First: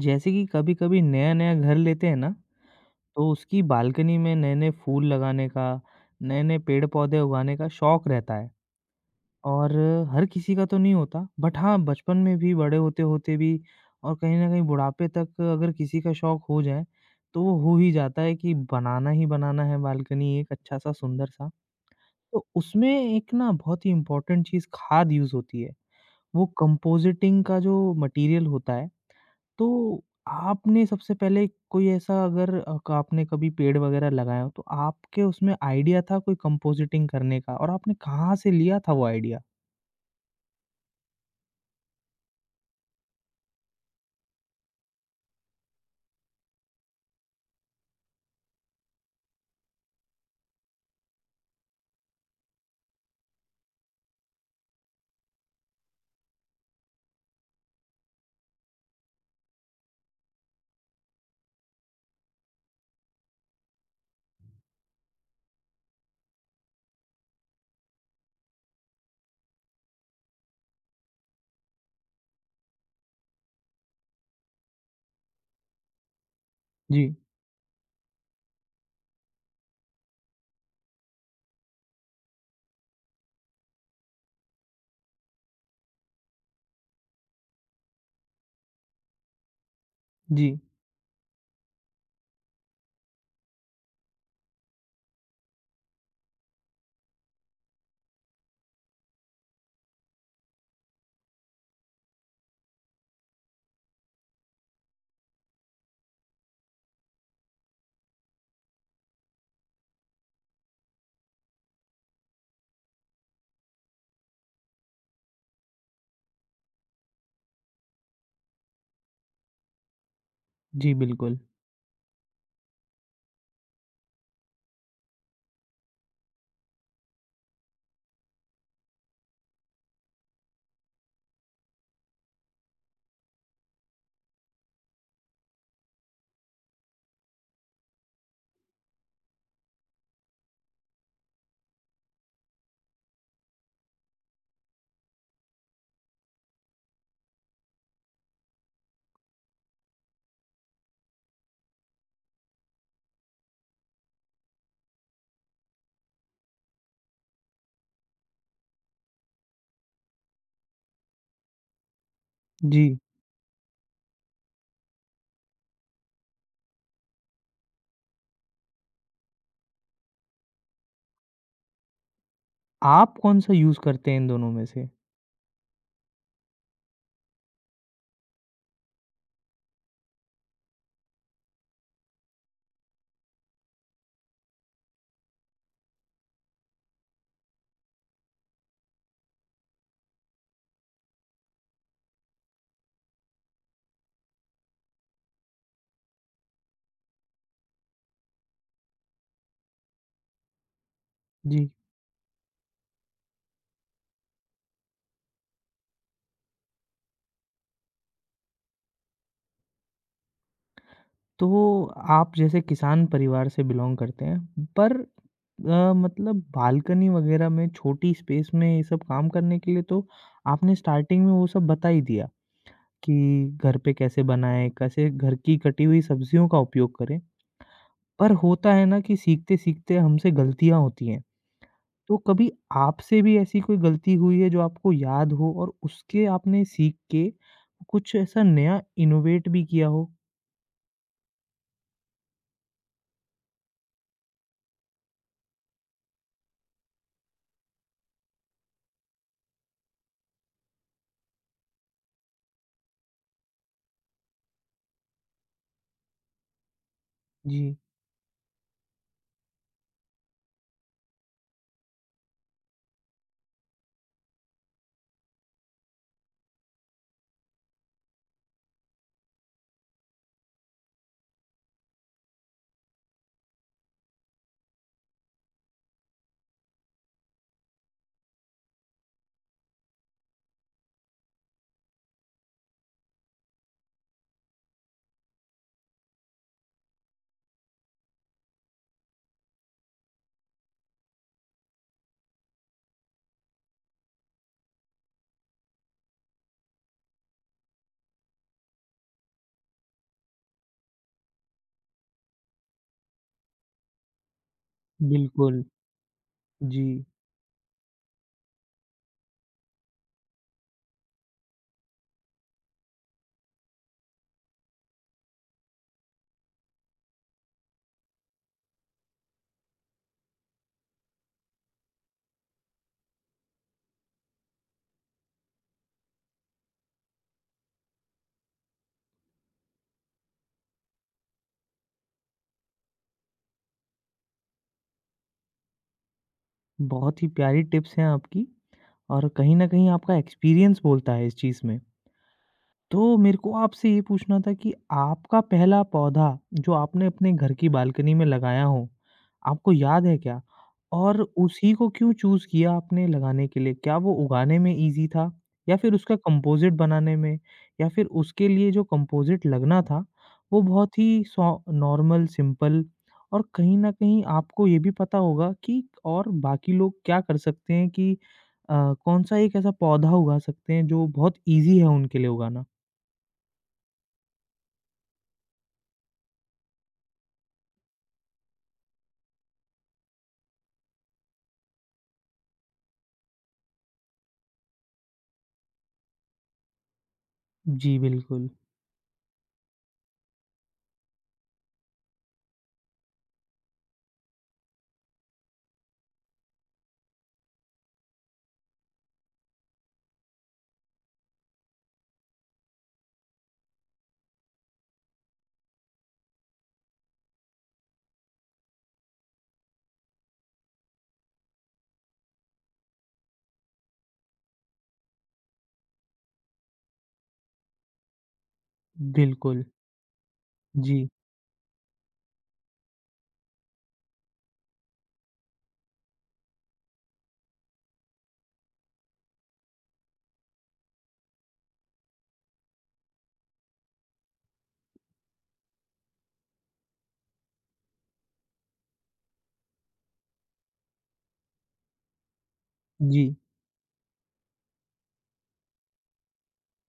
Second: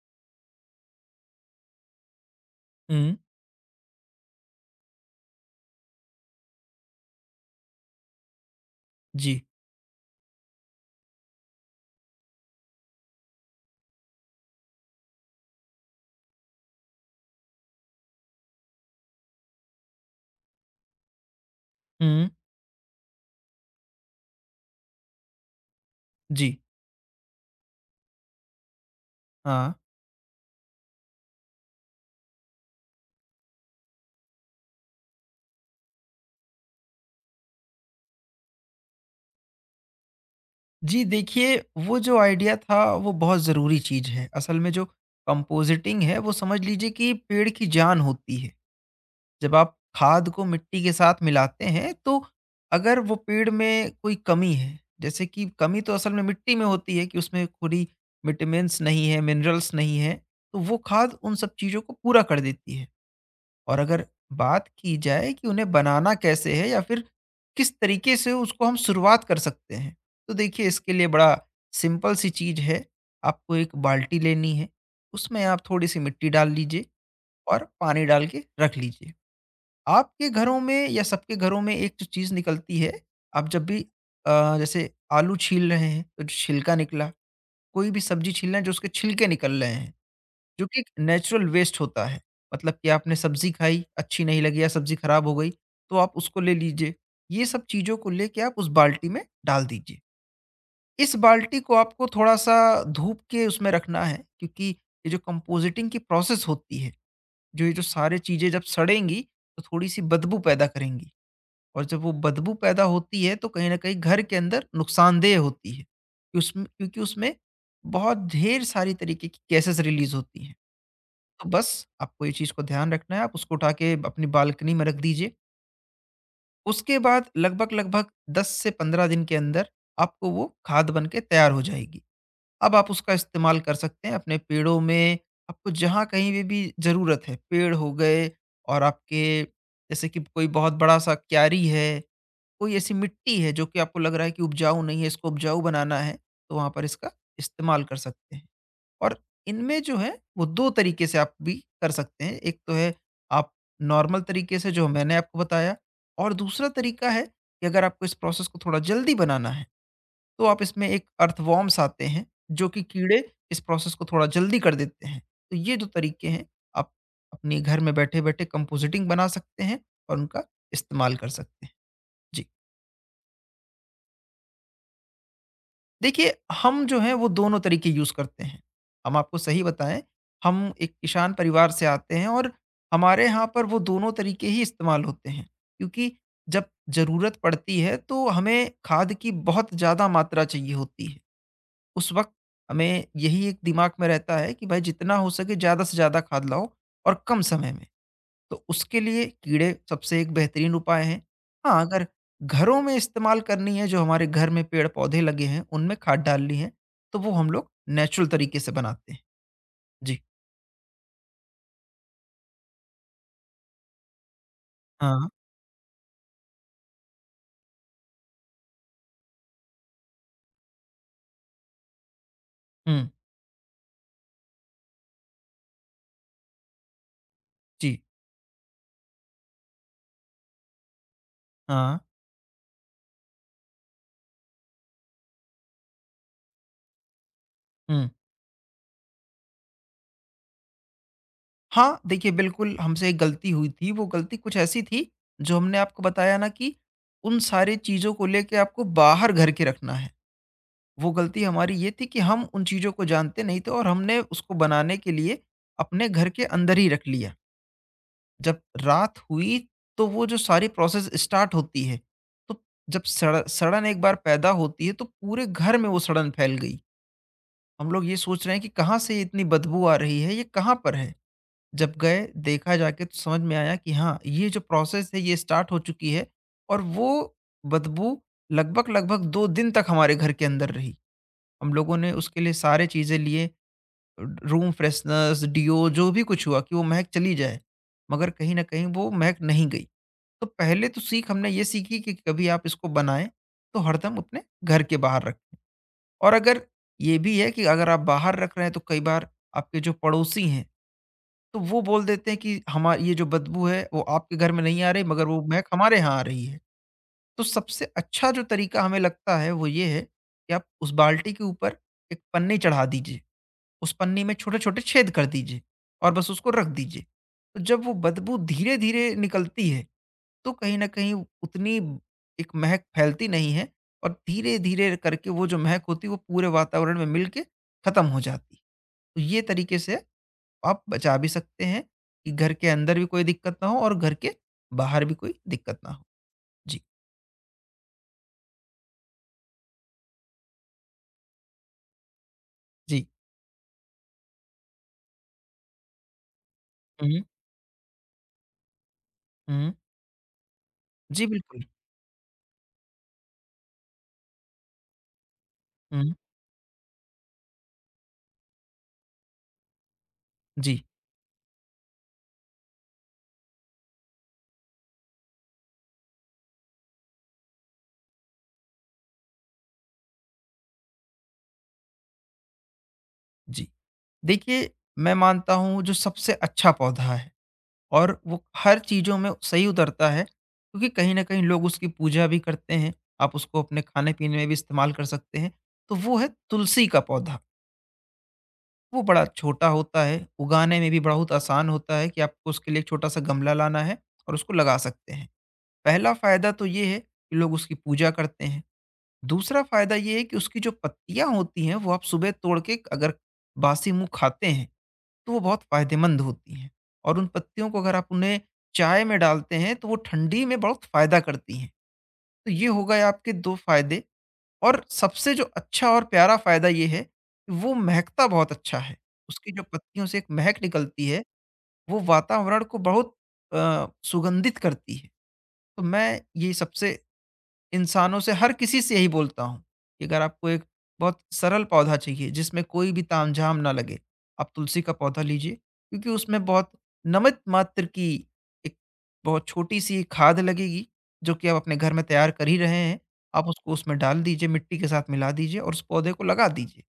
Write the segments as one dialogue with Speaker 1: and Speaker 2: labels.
Speaker 1: जैसे कि कभी-कभी नया-नया घर लेते हैं ना,
Speaker 2: हुँ।
Speaker 1: तो उसकी बालकनी में नए-नए फूल लगाने का, नए-नए पेड़-पौधे उगाने का शौक रहता है।
Speaker 2: जी।
Speaker 1: और हर किसी का तो नहीं होता, बट हाँ, बचपन में भी, बड़े होते-होते भी। और कहीं न कहीं बुढ़ापे तक अगर किसी का शौक हो जाए, तो वो हो ही जाता है कि बनाना ही बनाना है बालकनी एक अच्छा-सा, सुंदर-सा।
Speaker 2: हुँ।
Speaker 1: तो उसमें एक ना बहुत ही इम्पोर्टेंट चीज़ खाद यूज़ होती है। वो
Speaker 2: जी।
Speaker 1: कंपोजिटिंग का जो मटीरियल होता है,
Speaker 2: हाँ।
Speaker 1: तो आपने सबसे पहले कोई ऐसा, अगर अ, क आपने कभी पेड़ वगैरह लगाया हो, तो आपके उसमें आइडिया था कोई कंपोजिटिंग करने का, और आपने कहाँ से लिया था वो आइडिया?
Speaker 2: जी, देखिए वो जो आइडिया था वो बहुत ज़रूरी चीज़ है। असल में जो कंपोज़िटिंग है वो समझ लीजिए कि पेड़ की जान होती है। जब आप खाद को मिट्टी के साथ मिलाते हैं तो अगर वो पेड़ में कोई कमी है, जैसे कि कमी तो असल में मिट्टी में होती है कि उसमें पूरी विटामिन्स नहीं है, मिनरल्स नहीं है, तो वो खाद उन सब चीज़ों को पूरा कर देती है। और अगर बात की जाए कि उन्हें बनाना कैसे है या फिर किस तरीके से उसको हम शुरुआत कर सकते हैं, तो देखिए इसके लिए बड़ा सिंपल सी चीज़ है। आपको एक बाल्टी लेनी है, उसमें आप थोड़ी-सी मिट्टी डाल लीजिए
Speaker 1: जी,
Speaker 2: और पानी डाल के रख लीजिए। आपके घरों में या सबके घरों में एक जो चीज़ निकलती है, आप जब भी जैसे आलू छील रहे हैं, तो जो छिलका निकला, कोई भी सब्ज़ी छील रहे हैं, जो उसके छिलके निकल रहे हैं।
Speaker 1: जी,
Speaker 2: जो कि एक नेचुरल वेस्ट होता है। मतलब कि आपने सब्ज़ी खाई, अच्छी नहीं लगी या सब्ज़ी खराब हो गई, तो आप उसको ले लीजिए। ये सब चीज़ों को लेके आप उस बाल्टी में डाल दीजिए। इस बाल्टी को आपको थोड़ा-सा धूप के उसमें रखना है, क्योंकि ये जो कंपोज़िटिंग की प्रोसेस होती है, जो ये जो सारी चीज़ें जब सड़ेंगी, तो थोड़ी-सी बदबू पैदा करेंगी। और जब वो बदबू पैदा होती है, तो कहीं न कहीं घर के अंदर नुकसानदेह होती है। कि उसमें, क्योंकि उसमें बहुत ढेर सारी तरीके की गैसेज़ रिलीज़ होती हैं।
Speaker 1: जी, बिल्कुल।
Speaker 2: तो बस आपको ये चीज़ को ध्यान रखना है, आप उसको उठा के अपनी बालकनी में रख दीजिए। उसके बाद लगभग-लगभग 10 से 15 दिन के अंदर आपको वो खाद बन के तैयार हो जाएगी। अब आप उसका इस्तेमाल कर सकते हैं अपने पेड़ों में, आपको जहाँ कहीं पे भी ज़रूरत है, पेड़ हो गए, और आपके जैसे कि कोई बहुत बड़ा-सा क्यारी है, कोई ऐसी मिट्टी है जो कि आपको लग रहा है कि उपजाऊ नहीं है, इसको उपजाऊ बनाना है, तो वहाँ पर इसका इस्तेमाल कर सकते हैं। और इनमें जो है वो 2 तरीके से आप भी कर सकते हैं। एक तो है आप नॉर्मल तरीके से जो मैंने आपको बताया, और दूसरा तरीका है कि अगर आपको इस प्रोसेस को थोड़ा जल्दी बनाना है, तो आप इसमें एक अर्थवॉर्म्स आते हैं, जो कि
Speaker 1: जी,
Speaker 2: कीड़े इस प्रोसेस को थोड़ा जल्दी कर देते हैं। तो ये जो तरीके हैं, आप अपने घर में बैठे-बैठे कंपोजिटिंग बना सकते हैं और उनका इस्तेमाल कर सकते हैं। जी।
Speaker 1: आप कौन-सा यूज़ करते हैं इन दोनों में से?
Speaker 2: देखिए, हम जो हैं वो दोनों तरीके यूज़ करते हैं। हम आपको सही बताएँ, हम एक किसान परिवार से आते हैं और हमारे यहाँ पर वो दोनों तरीके ही इस्तेमाल होते हैं। क्योंकि जब ज़रूरत पड़ती है तो हमें खाद की बहुत ज़्यादा मात्रा चाहिए होती है। उस वक़्त हमें यही एक दिमाग में रहता है कि भाई जितना हो सके ज़्यादा से ज़्यादा खाद लाओ और कम समय में। तो उसके लिए कीड़े सबसे एक बेहतरीन उपाय हैं।
Speaker 1: जी,
Speaker 2: हाँ, अगर घरों में इस्तेमाल करनी है, जो हमारे घर में पेड़-पौधे लगे हैं, उनमें खाद डालनी है, तो वो हम लोग नेचुरल तरीके से बनाते हैं। जी।
Speaker 1: तो आप जैसे किसान परिवार से बिलॉन्ग करते हैं, पर
Speaker 2: हाँ।
Speaker 1: मतलब बालकनी वगैरह में छोटी स्पेस में ये सब काम करने के लिए तो आपने स्टार्टिंग में वो सब बता ही दिया।
Speaker 2: हुँ।
Speaker 1: कि घर पे कैसे बनाएँ, कैसे घर की कटी हुई सब्जियों का उपयोग करें।
Speaker 2: जी।
Speaker 1: पर होता है ना कि सीखते-सीखते हमसे गलतियाँ होती हैं।
Speaker 2: हाँ।
Speaker 1: तो कभी आपसे भी ऐसी कोई गलती हुई है जो आपको याद हो और उसके आपने सीख के
Speaker 2: हुँ।
Speaker 1: कुछ ऐसा नया इनोवेट भी किया हो?
Speaker 2: हाँ, देखिए, बिल्कुल हमसे एक गलती हुई थी, वो गलती कुछ ऐसी थी। जो हमने आपको बताया ना कि उन सारी चीज़ों को लेके आपको बाहर घर के रखना है। वो गलती हमारी ये थी कि हम उन चीज़ों को जानते नहीं थे और हमने उसको बनाने के लिए अपने घर के अंदर ही रख लिया।
Speaker 1: जी,
Speaker 2: जब रात हुई तो वो जो सारी प्रोसेस स्टार्ट होती है, तो जब सड़न एक बार पैदा होती है तो पूरे घर में वो सड़न फैल गई। हम लोग ये सोच रहे हैं कि कहाँ से ये इतनी बदबू आ रही है, ये कहाँ पर है? जब गए, देखा जाके, तो समझ में आया कि हाँ, ये जो प्रोसेस है ये स्टार्ट हो चुकी है, और वो बदबू लगभग-लगभग 2 दिन तक हमारे घर के अंदर रही। हम लोगों ने उसके लिए सारे चीज़ें लिए, र रूम फ्रेशनर्स, डीओ, जो भी कुछ हुआ कि वो महक चली जाए, मगर कहीं न कहीं वो महक नहीं गई। तो पहले तो सीख हमने ये सीखी कि कभी आप इसको बनाएँ, तो हरदम अपने घर के बाहर रखें। और अगर ये भी है कि अगर आप बाहर रख रहे हैं, तो कई बार आपके जो पड़ोसी हैं, तो वो बोल देते हैं कि हमा ये जो बदबू है, वो आपके घर में नहीं आ रही, मगर वो
Speaker 1: बिल्कुल।
Speaker 2: महक हमारे यहाँ आ रही है।
Speaker 1: जी,
Speaker 2: तो सबसे अच्छा जो तरीका हमें लगता है, वो ये है कि आप उस बाल्टी के ऊपर एक पन्नी चढ़ा दीजिए। उस पन्नी में छोटे-छोटे छेद कर दीजिए और बस उसको रख दीजिए। तो जब वो बदबू धीरे-धीरे निकलती है, तो कहीं न कहीं उतनी एक महक फैलती नहीं है, और धीरे-धीरे करके वो जो महक होती है वो पूरे वातावरण में मिल के खत्म हो जाती है। तो ये तरीके से आप बचा भी सकते हैं कि घर के अंदर भी कोई दिक्कत ना हो और घर के बाहर भी कोई दिक्कत ना हो। जी।
Speaker 1: बहुत ही प्यारी टिप्स हैं आपकी और कहीं न कहीं आपका एक्सपीरियंस बोलता है इस चीज़ में।
Speaker 2: जी।
Speaker 1: तो मेरे को आपसे ये पूछना था कि आपका पहला पौधा जो आपने
Speaker 2: हुँ।
Speaker 1: अपने घर की बालकनी में लगाया हो, आपको
Speaker 2: हुँ।
Speaker 1: याद है क्या? और
Speaker 2: जी, बिल्कुल।
Speaker 1: उसी को क्यों चूज़ किया आपने लगाने के लिए? क्या वो उगाने में ईज़ी था? या फिर
Speaker 2: हुँ।
Speaker 1: उसका कंपोज़िट बनाने में? या फिर उसके लिए जो कंपोज़िट लगना था, वो
Speaker 2: जी।
Speaker 1: बहुत ही सौ नॉर्मल, सिंपल, और कहीं न कहीं आपको ये भी पता होगा कि और बाकी लोग क्या कर सकते हैं कि कौन-सा एक ऐसा पौधा उगा सकते हैं जो बहुत ईज़ी है उनके लिए उगाना?
Speaker 2: जी। देखिए, मैं मानता हूँ, जो सबसे अच्छा पौधा है और वो हर चीज़ों में सही उतरता है, क्योंकि कहीं न कहीं लोग उसकी पूजा भी करते हैं। आप उसको अपने खाने-पीने में भी इस्तेमाल कर सकते हैं। तो वो है तुलसी का पौधा।
Speaker 1: जी, बिल्कुल।
Speaker 2: वो बड़ा छोटा होता है, उगाने में भी बहुत आसान होता है कि आपको उसके लिए एक छोटा-सा गमला लाना है और उसको लगा सकते हैं। पहला फ़ायदा तो ये है कि लोग उसकी पूजा करते हैं। दूसरा फ़ायदा ये है कि उसकी जो पत्तियाँ होती हैं वो आप सुबह तोड़ के अगर बासी मुँह खाते हैं, तो वो बहुत फ़ायदेमंद होती हैं, और उन पत्तियों को अगर आप उन्हें चाय में डालते हैं तो वो ठंडी में बहुत फ़ायदा करती हैं। तो ये हो गए आपके 2 फ़ायदे, और सबसे जो अच्छा और प्यारा फ़ायदा ये है, कि वो महकता बहुत अच्छा है। उसकी जो
Speaker 1: बिल्कुल।
Speaker 2: पत्तियों से एक महक निकलती
Speaker 1: जी,
Speaker 2: है, वो वातावरण को बहुत सुगंधित करती है। तो मैं ये सबसे इंसानों से, हर किसी से यही बोलता हूँ कि अगर आपको एक बहुत सरल पौधा चाहिए जिसमें कोई भी तामझाम ना लगे, आप तुलसी का पौधा लीजिए, क्योंकि उसमें बहुत नमित मात्र की एक बहुत छोटी सी खाद लगेगी, जो कि आप अपने घर में तैयार कर ही रहे हैं।
Speaker 1: जी।
Speaker 2: आप उसको उसमें डाल दीजिए, मिट्टी के साथ मिला दीजिए और उस पौधे को लगा दीजिए।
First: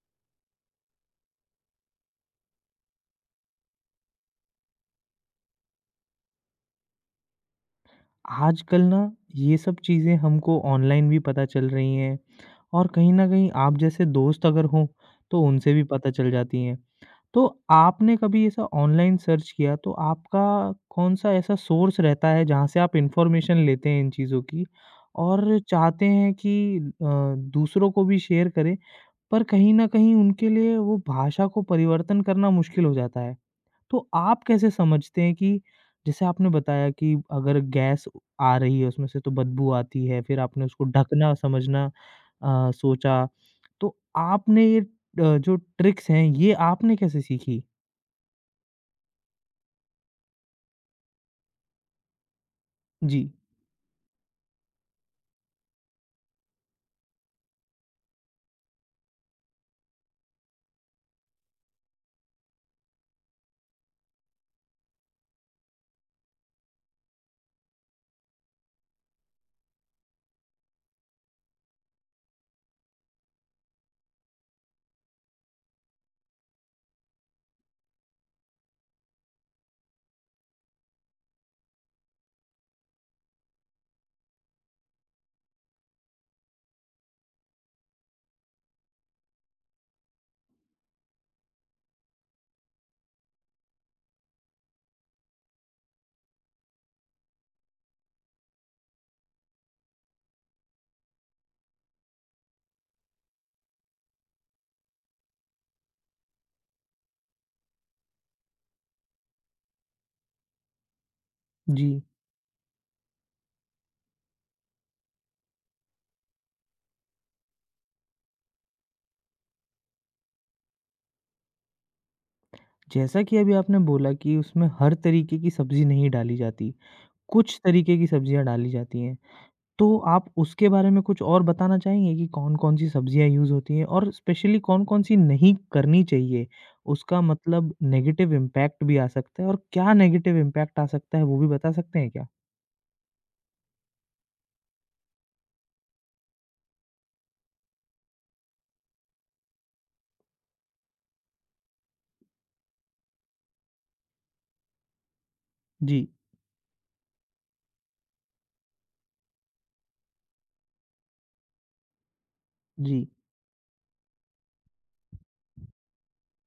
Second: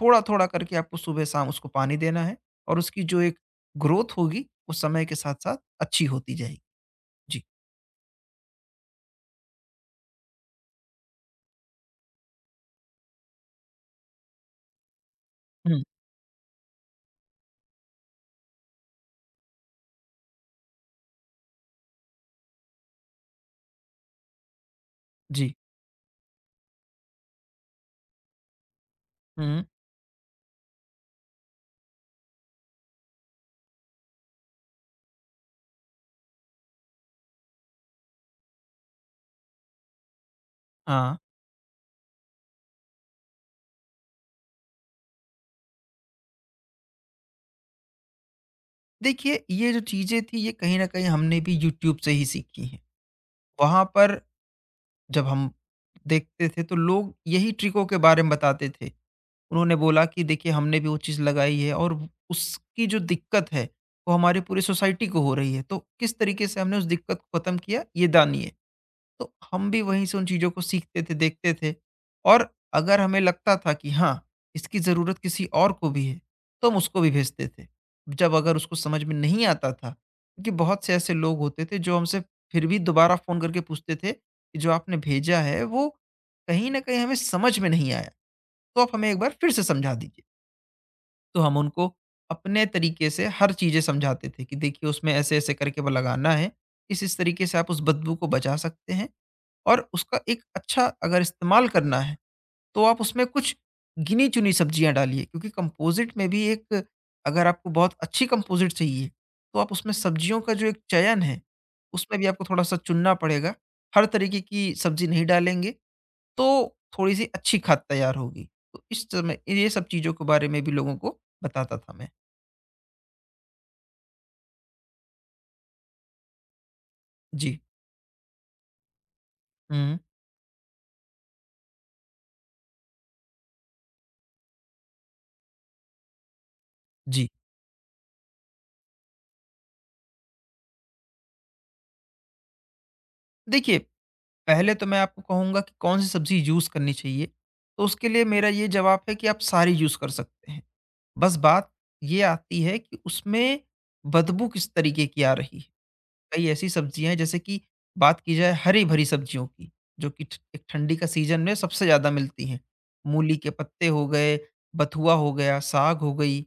Speaker 2: थोड़ा थोड़ा करके आपको सुबह शाम उसको पानी देना है, और उसकी जो एक ग्रोथ होगी वो समय के साथ साथ अच्छी होती जाएगी। जी।
Speaker 1: आजकल ना ये सब चीज़ें हमको ऑनलाइन भी पता चल रही हैं, और कहीं न कहीं आप जैसे दोस्त अगर हों, तो उनसे
Speaker 2: हम्म।
Speaker 1: भी पता चल जाती हैं। तो आपने कभी ऐसा ऑनलाइन सर्च किया, तो आपका कौन-सा ऐसा सोर्स रहता है जहाँ से आप इन्फॉर्मेशन लेते हैं इन चीज़ों की,
Speaker 2: जी।
Speaker 1: और चाहते हैं कि दूसरों को भी शेयर करें, पर
Speaker 2: हम्म।
Speaker 1: कहीं न कहीं उनके लिए वो भाषा को परिवर्तन करना मुश्किल हो जाता है? तो आप कैसे समझते हैं कि जैसे आपने बताया कि अगर गैस आ रही है उसमें से तो बदबू आती है, फिर आपने उसको
Speaker 2: हाँ।
Speaker 1: ढकना समझना सोचा। तो आपने ये जो ट्रिक्स हैं ये आपने कैसे सीखी?
Speaker 2: देखिए, ये जो चीज़ें थी, ये कहीं न कहीं हमने भी यूट्यूब से ही सीखी हैं।
Speaker 1: जी,
Speaker 2: वहाँ पर जब हम देखते थे तो लोग यही ट्रिकों के बारे में बताते थे। उन्होंने बोला कि देखिए, हमने भी वो चीज़ लगाई है और उसकी जो दिक्कत है वो हमारी पूरी सोसाइटी को हो रही है। तो किस तरीके से हमने उस दिक्कत को खत्म किया, ये दानिए। तो हम भी वहीं से उन चीज़ों को सीखते थे, देखते थे, और अगर हमें लगता था कि हाँ, इसकी ज़रूरत किसी और को भी है, तो हम उसको भी भेजते थे। जब अगर उसको समझ में नहीं आता था, क्योंकि बहुत से ऐसे लोग होते थे जो हमसे फिर भी दोबारा फ़ोन करके पूछते थे कि जो आपने भेजा है वो कहीं न कहीं हमें समझ में नहीं आया, तो आप हमें एक बार फिर से समझा दीजिए। तो हम उनको अपने तरीके से हर चीज़ें समझाते थे कि देखिए उसमें ऐसे-ऐसे करके वो लगाना है, इस-इस तरीके से आप उस बदबू को बचा सकते हैं। और उसका एक अच्छा अगर इस्तेमाल करना है, तो आप उसमें कुछ गिनी-चुनी सब्जियाँ डालिए, क्योंकि कंपोज़िट में भी एक अगर आपको बहुत अच्छी कंपोज़िट चाहिए, तो आप उसमें सब्जियों का जो एक चयन है,
Speaker 1: जी।
Speaker 2: उसमें भी आपको थोड़ा-सा चुनना पड़ेगा। हर तरीके की सब्जी नहीं डालेंगे, तो थोड़ी-सी अच्छी खाद तैयार होगी। तो इस समय ये सब चीज़ों के बारे में भी लोगों को बताता था मैं।
Speaker 1: जैसा कि अभी आपने बोला कि उसमें हर तरीके की सब्ज़ी नहीं डाली जाती,
Speaker 2: जी।
Speaker 1: कुछ तरीके की सब्ज़ियाँ डाली जाती हैं। तो
Speaker 2: हुँ।
Speaker 1: आप उसके बारे में कुछ और बताना चाहेंगे कि कौन-कौन सी सब्जियाँ यूज़ होती हैं और स्पेशली कौन-कौन सी नहीं करनी चाहिए? उसका
Speaker 2: जी।
Speaker 1: मतलब नेगेटिव इम्पैक्ट भी आ सकता है, और क्या नेगेटिव इम्पैक्ट आ सकता है वो भी बता सकते हैं क्या?
Speaker 2: देखिए, पहले तो मैं आपको कहूँगा कि कौन-सी सब्ज़ी यूज़ करनी चाहिए, तो उसके लिए मेरा ये जवाब है कि आप सारी यूज़ कर सकते हैं। बस बात ये आती है कि उसमें बदबू किस तरीके की आ रही है।
Speaker 1: जी,
Speaker 2: कई ऐसी सब्ज़ियाँ हैं, जैसे कि बात की जाए हरी-भरी सब्ज़ियों की, जो कि ठ एक ठंडी का सीज़न में सबसे ज़्यादा मिलती हैं।
Speaker 1: जी,
Speaker 2: मूली के पत्ते हो गए, बथुआ हो गया, साग हो गई,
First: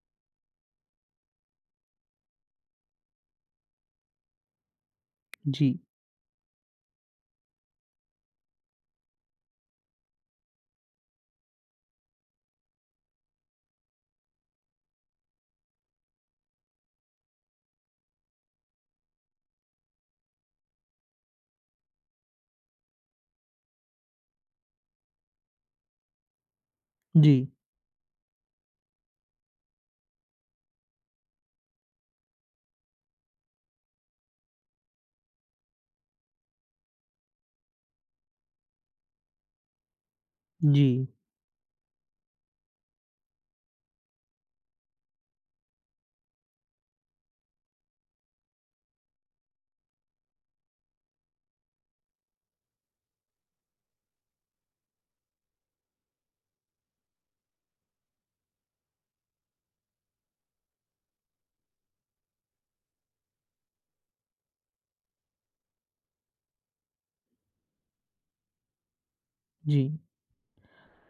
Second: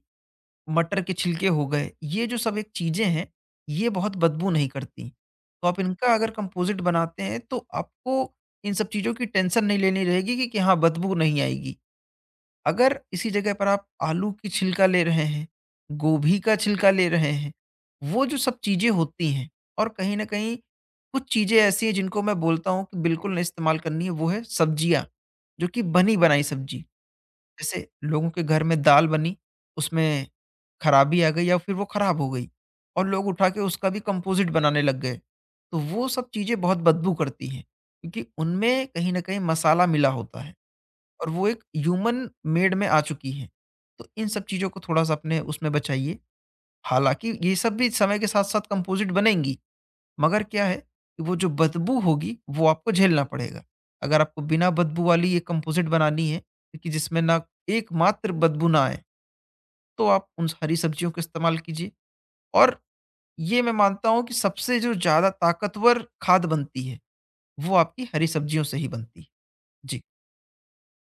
Speaker 2: मटर के छिलके हो गए, ये जो सब एक चीज़ें हैं, ये बहुत बदबू नहीं करती। तो
Speaker 1: जी,
Speaker 2: आप इनका अगर कंपोज़िट बनाते हैं तो आपको इन सब चीज़ों की टेंशन नहीं लेनी रहेगी कि हाँ, बदबू नहीं आएगी। अगर इसी जगह पर आप आलू की छिलका ले रहे हैं, गोभी का छिलका ले रहे हैं, वो जो सब चीज़ें होती हैं और कहीं न कहीं कुछ चीज़ें ऐसी हैं जिनको मैं बोलता हूँ कि बिल्कुल नहीं इस्तेमाल करनी है, वो है सब्जियाँ, जो कि बनी-बनाई सब्जी।
Speaker 1: जी,
Speaker 2: जैसे लोगों के घर में दाल बनी, उसमें खराबी आ गई या फिर वो खराब हो गई और लोग उठा के उसका भी कंपोज़िट बनाने लग गए। तो वो सब चीज़ें बहुत बदबू करती हैं क्योंकि उनमें कहीं न कहीं मसाला मिला होता है
Speaker 1: जी,
Speaker 2: और वो एक ह्यूमन मेड में आ चुकी हैं। तो इन सब चीज़ों को थोड़ा-सा अपने उसमें बचाइए। हालाँकि ये सब भी समय के साथ-साथ कंपोज़िट बनेंगी। मगर क्या है कि वो जो बदबू होगी वो आपको झेलना पड़ेगा। अगर आपको बिना बदबू वाली ये कंपोज़िट बनानी है कि जिसमें ना एकमात्र बदबू ना आए, तो आप उन हरी सब्जियों का इस्तेमाल कीजिए और ये मैं मानता हूँ कि सबसे जो ज़्यादा ताकतवर खाद बनती है, वो आपकी हरी सब्जियों से ही बनती है।
Speaker 1: जी।
Speaker 2: जी।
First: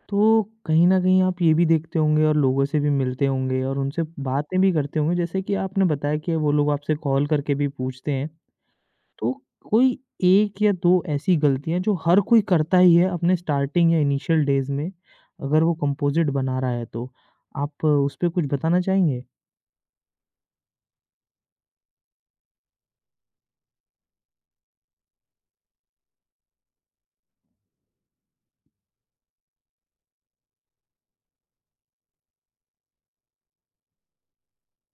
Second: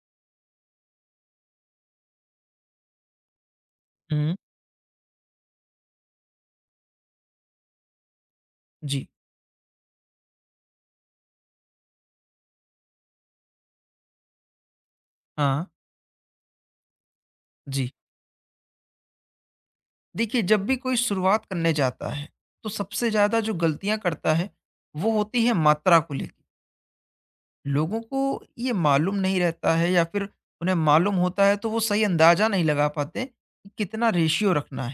Speaker 1: तो कहीं न कहीं आप ये भी देखते होंगे और लोगों से भी मिलते होंगे और उनसे
Speaker 2: हुँ।
Speaker 1: बातें भी करते होंगे, जैसे कि आपने बताया कि वो लोग आपसे कॉल करके भी पूछते हैं।
Speaker 2: जी।
Speaker 1: तो कोई 1 या 2 ऐसी गलतियाँ जो हर कोई करता ही है अपने स्टार्टिंग या इनिशियल डेज़ में, अगर
Speaker 2: हाँ,
Speaker 1: वो कंपोज़िट बना रहा है तो? आप
Speaker 2: जी।
Speaker 1: उस पे कुछ बताना चाहेंगे?
Speaker 2: देखिए जब भी कोई शुरुआत करने जाता है, तो सबसे ज़्यादा जो गलतियाँ करता है, वो होती है मात्रा को लेके। लोगों को ये मालूम नहीं रहता है या फिर उन्हें मालूम होता है तो वो सही अंदाजा नहीं लगा पाते कि कितना रेशियो रखना है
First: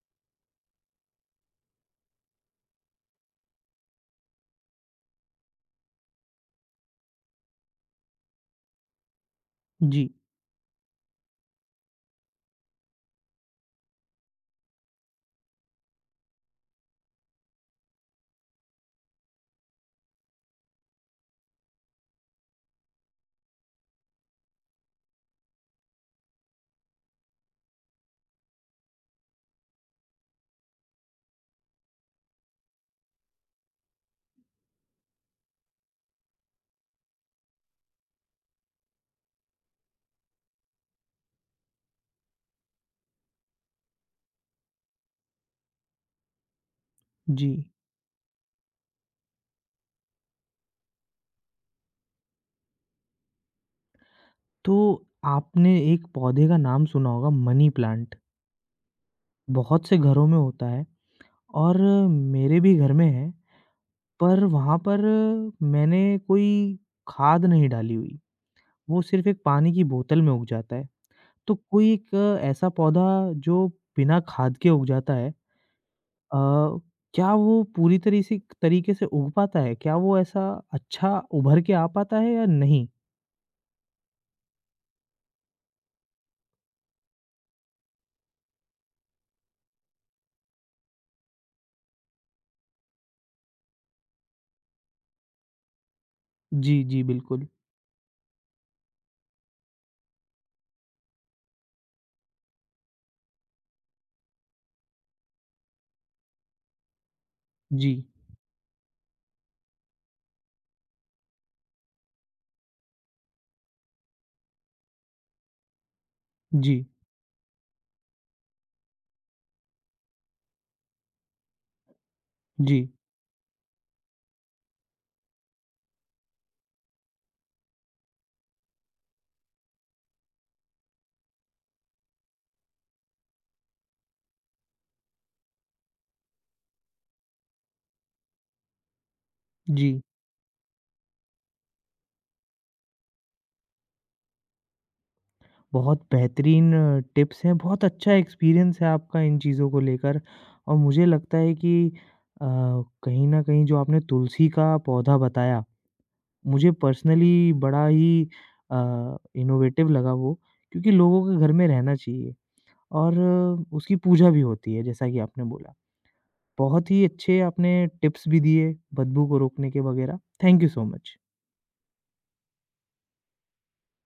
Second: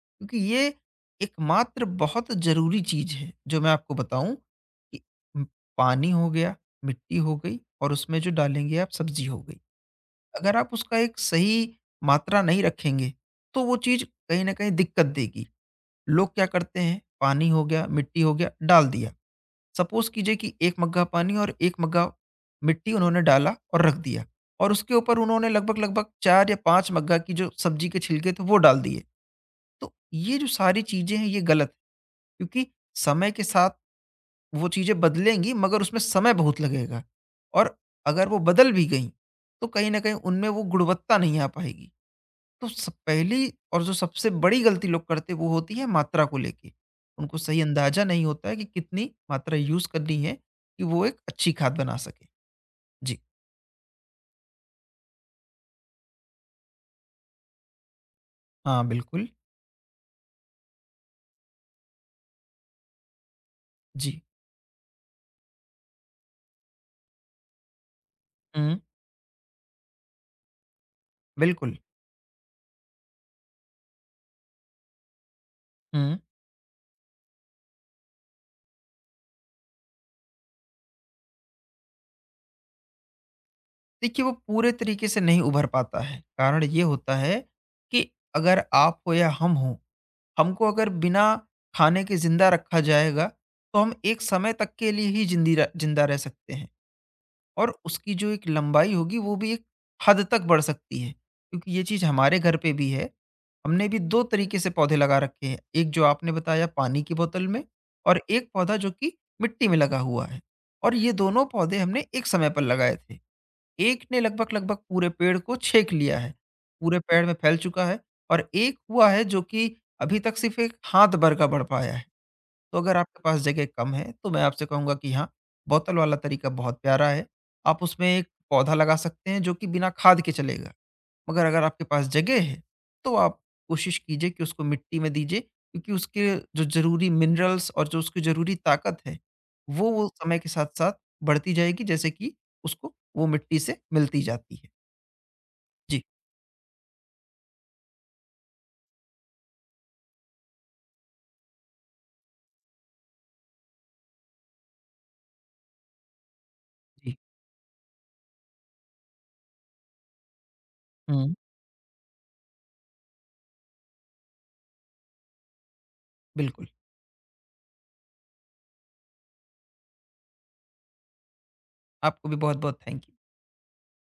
Speaker 2: क्योंकि ये एकमात्र बहुत ज़रूरी चीज़ है जो मैं आपको बताऊँ कि उम, पानी हो गया, मिट्टी हो गई और उसमें जो डालेंगे आप सब्ज़ी हो गई।
Speaker 1: जी,
Speaker 2: अगर आप उसका एक सही मात्रा नहीं रखेंगे तो वो चीज़ कहीं न कहीं दिक्कत देगी। लोग क्या करते हैं, पानी हो गया, मिट्टी हो गया, डाल दिया। सपोज कीजिए कि 1 मग्गा पानी और 1 मग्गा मिट्टी उन्होंने डाला और रख दिया और उसके ऊपर उन्होंने लगभग-लगभग 4 या 5 मग्गा की जो सब्जी के छिलके थे वो डाल दिए। तो ये जो सारी चीज़ें हैं ये गलत है क्योंकि समय के साथ वो चीज़ें बदलेंगी मगर उसमें समय बहुत लगेगा और अगर वो बदल भी गईं, तो कहीं न कहीं उनमें वो गुणवत्ता नहीं आ पाएगी। तो सब पहली और जो सबसे बड़ी गलती लोग करते हैं वो होती है मात्रा को लेके। उनको
Speaker 1: जी।
Speaker 2: सही अंदाज़ा नहीं होता है कि कितनी मात्रा यूज़ करनी है कि वो एक अच्छी खाद बना सकें। जी।
Speaker 1: तो आपने एक पौधे का नाम सुना होगा मनी प्लांट,
Speaker 2: हाँ, बिल्कुल।
Speaker 1: बहुत से घरों में होता है, और मेरे भी घर में है,
Speaker 2: जी।
Speaker 1: पर वहाँ पर मैंने कोई खाद नहीं डाली हुई,
Speaker 2: हुँ,
Speaker 1: वो सिर्फ़ एक पानी की बोतल में उग जाता है। तो
Speaker 2: बिल्कुल।
Speaker 1: कोई एक ऐसा पौधा जो बिना खाद के उग जाता है,
Speaker 2: हुँ।
Speaker 1: अ, क्या वो पूरी तरी से तरीके से उग पाता है? क्या वो ऐसा अच्छा उभर के आ पाता है या नहीं?
Speaker 2: देखिए वो पूरे तरीके से नहीं उभर पाता है। कारण ये होता है कि अगर आप हो या हम हों, हमको अगर बिना खाने के ज़िंदा रखा जाएगा तो हम एक समय तक के लिए ही जिंदी र ज़िंदा रह सकते हैं।
Speaker 1: जी, जी, बिल्कुल।
Speaker 2: और उसकी जो एक लंबाई होगी वो भी एक हद तक बढ़ सकती है क्योंकि ये चीज़ हमारे घर पे भी है। हमने भी 2 तरीके से पौधे लगा रखे हैं। एक जो आपने बताया पानी की बोतल में
Speaker 1: जी,
Speaker 2: और एक पौधा जो कि मिट्टी में लगा हुआ है और ये दोनों पौधे हमने एक समय पर लगाए थे। एक ने लगभग-लगभग पूरे पेड़ को छेक लिया है,
Speaker 1: जी,
Speaker 2: पूरे पेड़ में फैल चुका है और एक हुआ है जो कि अभी तक सिर्फ़ एक हाथ भर का बढ़ पाया है। तो
Speaker 1: जी,
Speaker 2: अगर आपके पास जगह कम है तो मैं आपसे कहूँगा कि हाँ, बोतल वाला तरीका बहुत प्यारा है। आप उसमें एक पौधा लगा सकते हैं जो कि बिना खाद के चलेगा। मगर अगर आपके पास जगह है, तो आप कोशिश कीजिए कि उसको मिट्टी में दीजिए क्योंकि उसके जो ज़रूरी मिनरल्स और जो उसकी ज़रूरी ताकत है, वो
Speaker 1: जी।
Speaker 2: वो समय के साथ-साथ बढ़ती जाएगी जैसे कि उसको वो मिट्टी से मिलती जाती है। जी।
Speaker 1: बहुत बेहतरीन टिप्स हैं, बहुत अच्छा एक्सपीरियंस है आपका इन चीज़ों को लेकर, और मुझे लगता है कि अ, कहीं न कहीं जो आपने तुलसी का पौधा बताया, मुझे
Speaker 2: जी।
Speaker 1: पर्सनली बड़ा ही अ, इनोवेटिव लगा वो, क्योंकि लोगों
Speaker 2: हुँ,
Speaker 1: के घर में रहना चाहिए, और उसकी पूजा भी होती है, जैसा कि आपने बोला।
Speaker 2: बिल्कुल।
Speaker 1: बहुत ही अच्छे आपने टिप्स भी दिए बदबू को रोकने के वगैरह। Thank you so much.
Speaker 2: आपको भी बहुत-बहुत थैंक यू।